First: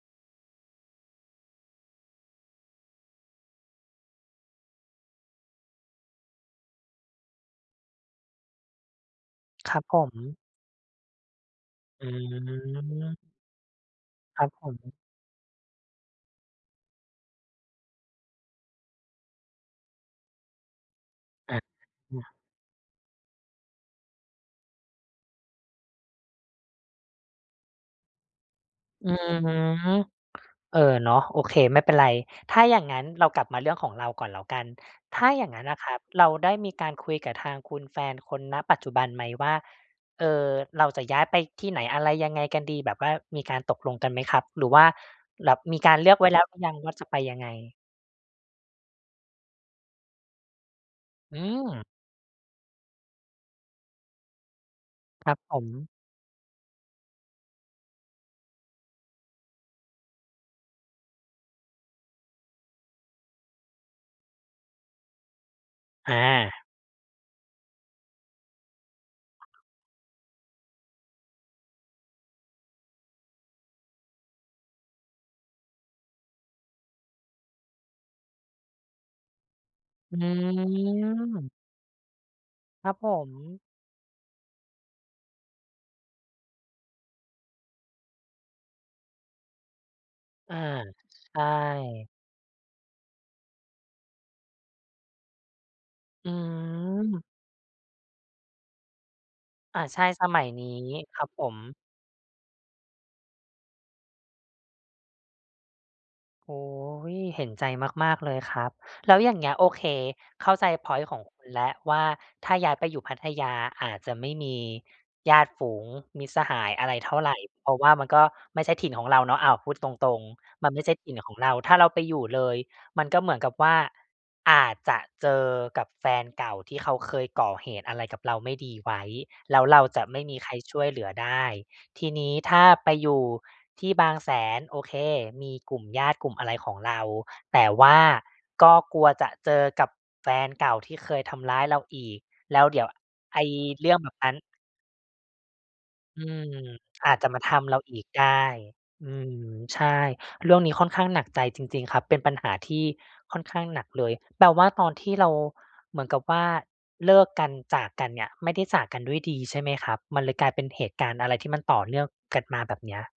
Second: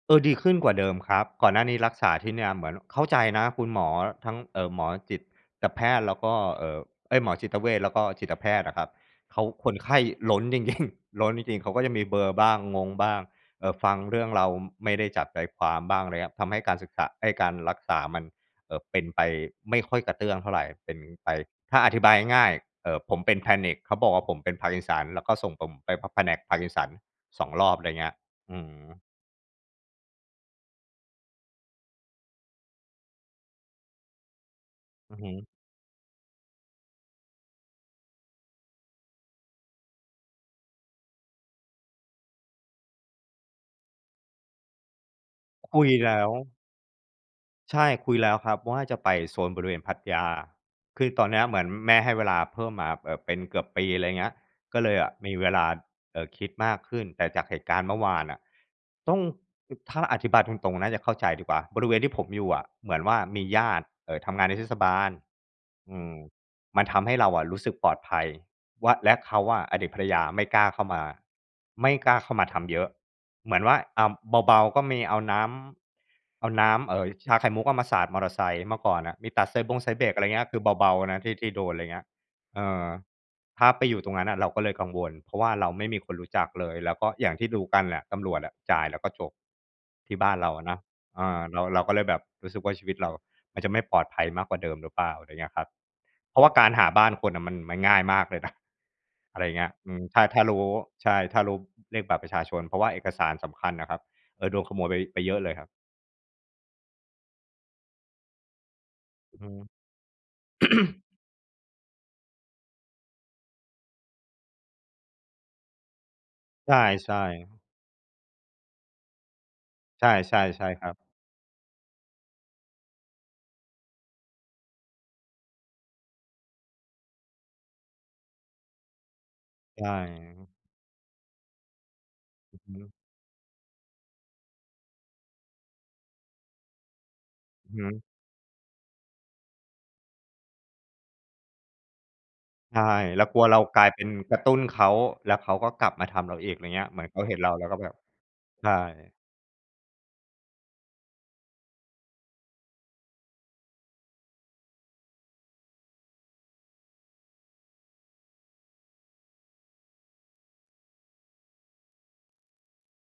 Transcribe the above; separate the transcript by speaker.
Speaker 1: เออ ดีขึ้นกว่าเดิมครับ ก่อนหน้านี้รักษาที่เนี่ยเหมือน เข้าใจนะ คุณหมอ ทั้ง เอ่อ หมอจิตแพทย์ แล้วก็ เอ่อ เอ๊ย หมอจิตเวช แล้วก็จิตแพทย์น่ะครับ เขาค
Speaker 2: ค
Speaker 1: น
Speaker 2: รับ
Speaker 1: ไข
Speaker 2: ผ
Speaker 1: ้
Speaker 2: ม
Speaker 1: ล้น จริง ๆ ล้นจริง ๆ เขาก็จะมี
Speaker 2: อื
Speaker 1: เบลอร์บ้าง งงบ้า
Speaker 2: ม
Speaker 1: ง เอ่อ ฟังเรื่อง
Speaker 2: ค
Speaker 1: เร
Speaker 2: ร
Speaker 1: า
Speaker 2: ับผ
Speaker 1: ไม
Speaker 2: ม
Speaker 1: ่ได้จับใจความบ้าง ไรเงี้ย ทำให้การศึกษา เอ๊ย การรักษามัน เอ่อ เป็นไปไม่ค่อยกระเตื้องเท่าไร เป็นไป
Speaker 2: อะ
Speaker 1: ถ้าอธิบาย
Speaker 2: น่ะ
Speaker 1: ง่าย ๆ เอ่อ ผมเป็น Panic เขาบอกว่า ผมเป็น Parkinson แล้วก็ส่งผมไป ผ แผนก Parkinson 2 รอบ ไรเงี้ย อือ
Speaker 2: อือฮึ เออ เนาะ โอเค ไม่เป็นไร ถ้าอย่างงั้นเรากลับมาเรื่องของเราก่อนแล้วกัน
Speaker 1: อ
Speaker 2: ถ
Speaker 1: ือ
Speaker 2: ้
Speaker 1: ฮ
Speaker 2: าอ
Speaker 1: ึ
Speaker 2: ย่างงั้นนะครับเราได้มีการคุยกับทางคุณแฟนคน ณ ปัจจุบันไหมว่า เออ เราจะย้ายไปที่ไหน อะไร ยังไงกันดี? แบบว่ามีการตกลงกันไหมครับ? หรือว่า แหลบ ม
Speaker 1: ค
Speaker 2: ี
Speaker 1: ุ
Speaker 2: ก
Speaker 1: ย
Speaker 2: ารเล
Speaker 1: แ
Speaker 2: ื
Speaker 1: ล
Speaker 2: อก
Speaker 1: ้
Speaker 2: ไว้
Speaker 1: ว
Speaker 2: แล้วหรือยังว่าจะไปยังไง?
Speaker 1: ใช่ คุยแล้วครับว่า จะไปโซนบริเวณพัทยา คือตอนเ
Speaker 2: อ
Speaker 1: น
Speaker 2: ื
Speaker 1: ี้ยเหมือน
Speaker 2: ม
Speaker 1: แม่ให้เวลาเพิ่มมาแบบเป็นเกือบปี อะไรเงี้ย ก็เลยอะ
Speaker 2: ค
Speaker 1: ม
Speaker 2: ร
Speaker 1: ี
Speaker 2: ับ
Speaker 1: เว
Speaker 2: ผ
Speaker 1: ลา
Speaker 2: ม
Speaker 1: เอ่อ คิดมากขึ้น แต่จากเหตุการณ์เมื่อวานน่ะ ต้อง อือ ถ้าอธิบายตรง ๆ น่าจะเข้าใจดีกว่า บริเวณที่ผมอยู่อะ เหมือนว่ามีญาติ เอ่อ ทำงานในเทศบาล อื
Speaker 2: อ
Speaker 1: ม
Speaker 2: า
Speaker 1: มันทำให้เราอะรู้สึกปลอดภัยว่า และเขาอะอดีตภรรยาไม่กล้าเข้ามา ไม่กล้าเข้ามาทำเยอะ เหมือนว่า อะ เบา ๆ ก็มีเอาน้ำ เอาน้ำ เอ่อ ชาไข่มุกอะมาสาดมอเตอร์ไซค์ เมื่อก่อนอะมีตัดสายบงสายเบรก
Speaker 2: อื
Speaker 1: อะไรเงี้ย คือเบา ๆ นะที่ ที่
Speaker 2: ม
Speaker 1: โดน อะไรเงี้ย เออ
Speaker 2: ครับผม
Speaker 1: ถ้าไปอยู่ตรงนั้นอะเราก็เลยกังวล เพราะว่าเราไม่มีคนรู้จักเลย แล้วก็ อย่างที่รู้กันน่ะตำรวจอะจ่ายแล้วก็จบ ที่บ้านเรา
Speaker 2: อา
Speaker 1: อะเนาะ เอ
Speaker 2: ใช
Speaker 1: อ เรา เราก็เลย
Speaker 2: ่
Speaker 1: แบบรู้สึกว่า ชีวิตเราอะมันจะไม่ปลอดภัยมากกว่าเดิมหรือเปล่า? ไรเงี้ยครับ
Speaker 2: อื
Speaker 1: เพราะว่าการหาบ้าน
Speaker 2: ม
Speaker 1: คนน่ะมัน มันง่ายมากเลยน่ะ อะไรเงี้ย
Speaker 2: อา
Speaker 1: อื
Speaker 2: ใช
Speaker 1: ม
Speaker 2: ่
Speaker 1: ถ้า
Speaker 2: ส
Speaker 1: ถ
Speaker 2: ม
Speaker 1: ้
Speaker 2: ั
Speaker 1: า
Speaker 2: ย
Speaker 1: รู
Speaker 2: น
Speaker 1: ้
Speaker 2: ี้
Speaker 1: ใช่
Speaker 2: ครับ
Speaker 1: ถ้
Speaker 2: ผ
Speaker 1: ารู้
Speaker 2: ม
Speaker 1: เลขบัตรประชาชน เพราะว่าเอกสารสำคัญน่ะครับ เอ่อ โดนขโมยไป ไปเยอะเลยครับ
Speaker 2: โอ้โฮ เห็นใจมาก ๆ เลยครับ แล้วอย่
Speaker 1: อ
Speaker 2: า
Speaker 1: ื
Speaker 2: ง
Speaker 1: อ
Speaker 2: เ
Speaker 1: ฮ
Speaker 2: งี้
Speaker 1: ึ
Speaker 2: ย โอเค เข้าใจพ็อยนต์ของคุณแล้วว่า ถ้าย้ายไปอยู่พัทยาอาจจะไม่มีญาติฝูง มิตรสหา
Speaker 1: ใช
Speaker 2: ย
Speaker 1: ่
Speaker 2: อะไรเท่าไร
Speaker 1: ๆ
Speaker 2: เพราะว่ามันก็ไม่ใช่ถิ่นของเราเนาะ อ้าว พูดต
Speaker 1: ใช่
Speaker 2: รง
Speaker 1: ๆ ใช
Speaker 2: ๆ
Speaker 1: ่
Speaker 2: มันไม
Speaker 1: ค
Speaker 2: ่
Speaker 1: ร
Speaker 2: ใ
Speaker 1: ั
Speaker 2: ช่
Speaker 1: บ
Speaker 2: ถิ่นของเรา ถ้าเราไปอยู่เลย มันก็เหมือนกับว่า อาจจะเจอกับแฟนเก่าที่เขาเคยก่อเหตุอะไรกับเราไม่ดีไว้ แล้วเ
Speaker 1: ใ
Speaker 2: ร
Speaker 1: ช
Speaker 2: าจะไม่มี
Speaker 1: ่
Speaker 2: ใครช่วยเหลือได้ ทีนี้ถ
Speaker 1: อื
Speaker 2: ้
Speaker 1: อ
Speaker 2: า
Speaker 1: ฮ
Speaker 2: ไป
Speaker 1: ึ
Speaker 2: อยู่ที่บางแสน โอเค มีกลุ่มญาติ กลุ่มอะไรของเรา แต่
Speaker 1: อือฮ
Speaker 2: ว่า
Speaker 1: ึ
Speaker 2: ก็กลัวจะเจอกับแฟนเก่าที่เคยทำร้ายเราอีก แล้ว
Speaker 1: ใ
Speaker 2: เ
Speaker 1: ช
Speaker 2: ดี๋ยว
Speaker 1: ่ เราก
Speaker 2: ไ
Speaker 1: ล
Speaker 2: อ
Speaker 1: ั
Speaker 2: ้
Speaker 1: วเรากล
Speaker 2: เ
Speaker 1: า
Speaker 2: ร
Speaker 1: ย
Speaker 2: ื่อ
Speaker 1: เ
Speaker 2: ง
Speaker 1: ป็
Speaker 2: แ
Speaker 1: น
Speaker 2: บบนั
Speaker 1: ก
Speaker 2: ้น
Speaker 1: ระตุ้นเขา แล้วเขาก็กลับมาท
Speaker 2: อื
Speaker 1: ำเราอีก
Speaker 2: ม
Speaker 1: ไรเงี้ย เหมือน
Speaker 2: อ
Speaker 1: เ
Speaker 2: า
Speaker 1: ข
Speaker 2: จ
Speaker 1: า
Speaker 2: จะ
Speaker 1: เห็
Speaker 2: ม
Speaker 1: น
Speaker 2: า
Speaker 1: เรา
Speaker 2: ท
Speaker 1: แล้ว
Speaker 2: ำ
Speaker 1: ก
Speaker 2: เ
Speaker 1: ็
Speaker 2: รา
Speaker 1: แบบ
Speaker 2: อีกได้
Speaker 1: ใช่
Speaker 2: อืม ใช่ เรื่องนี้ค่อนข้างหนักใจจริง ๆ ครับ เป็นปัญหาที่ค่อนข้างหนักเลย แปลว่าตอนที่เรา เหมือนกับว่า เลิกกัน จากกันเนี่ย ไม่ได้จากกันด้วยดี ใช่ไหมครับ? มันเลยกลายเป็นเหตุการณ์อะไรที่มันต่อเนื่องกันมาแบบเนี้ย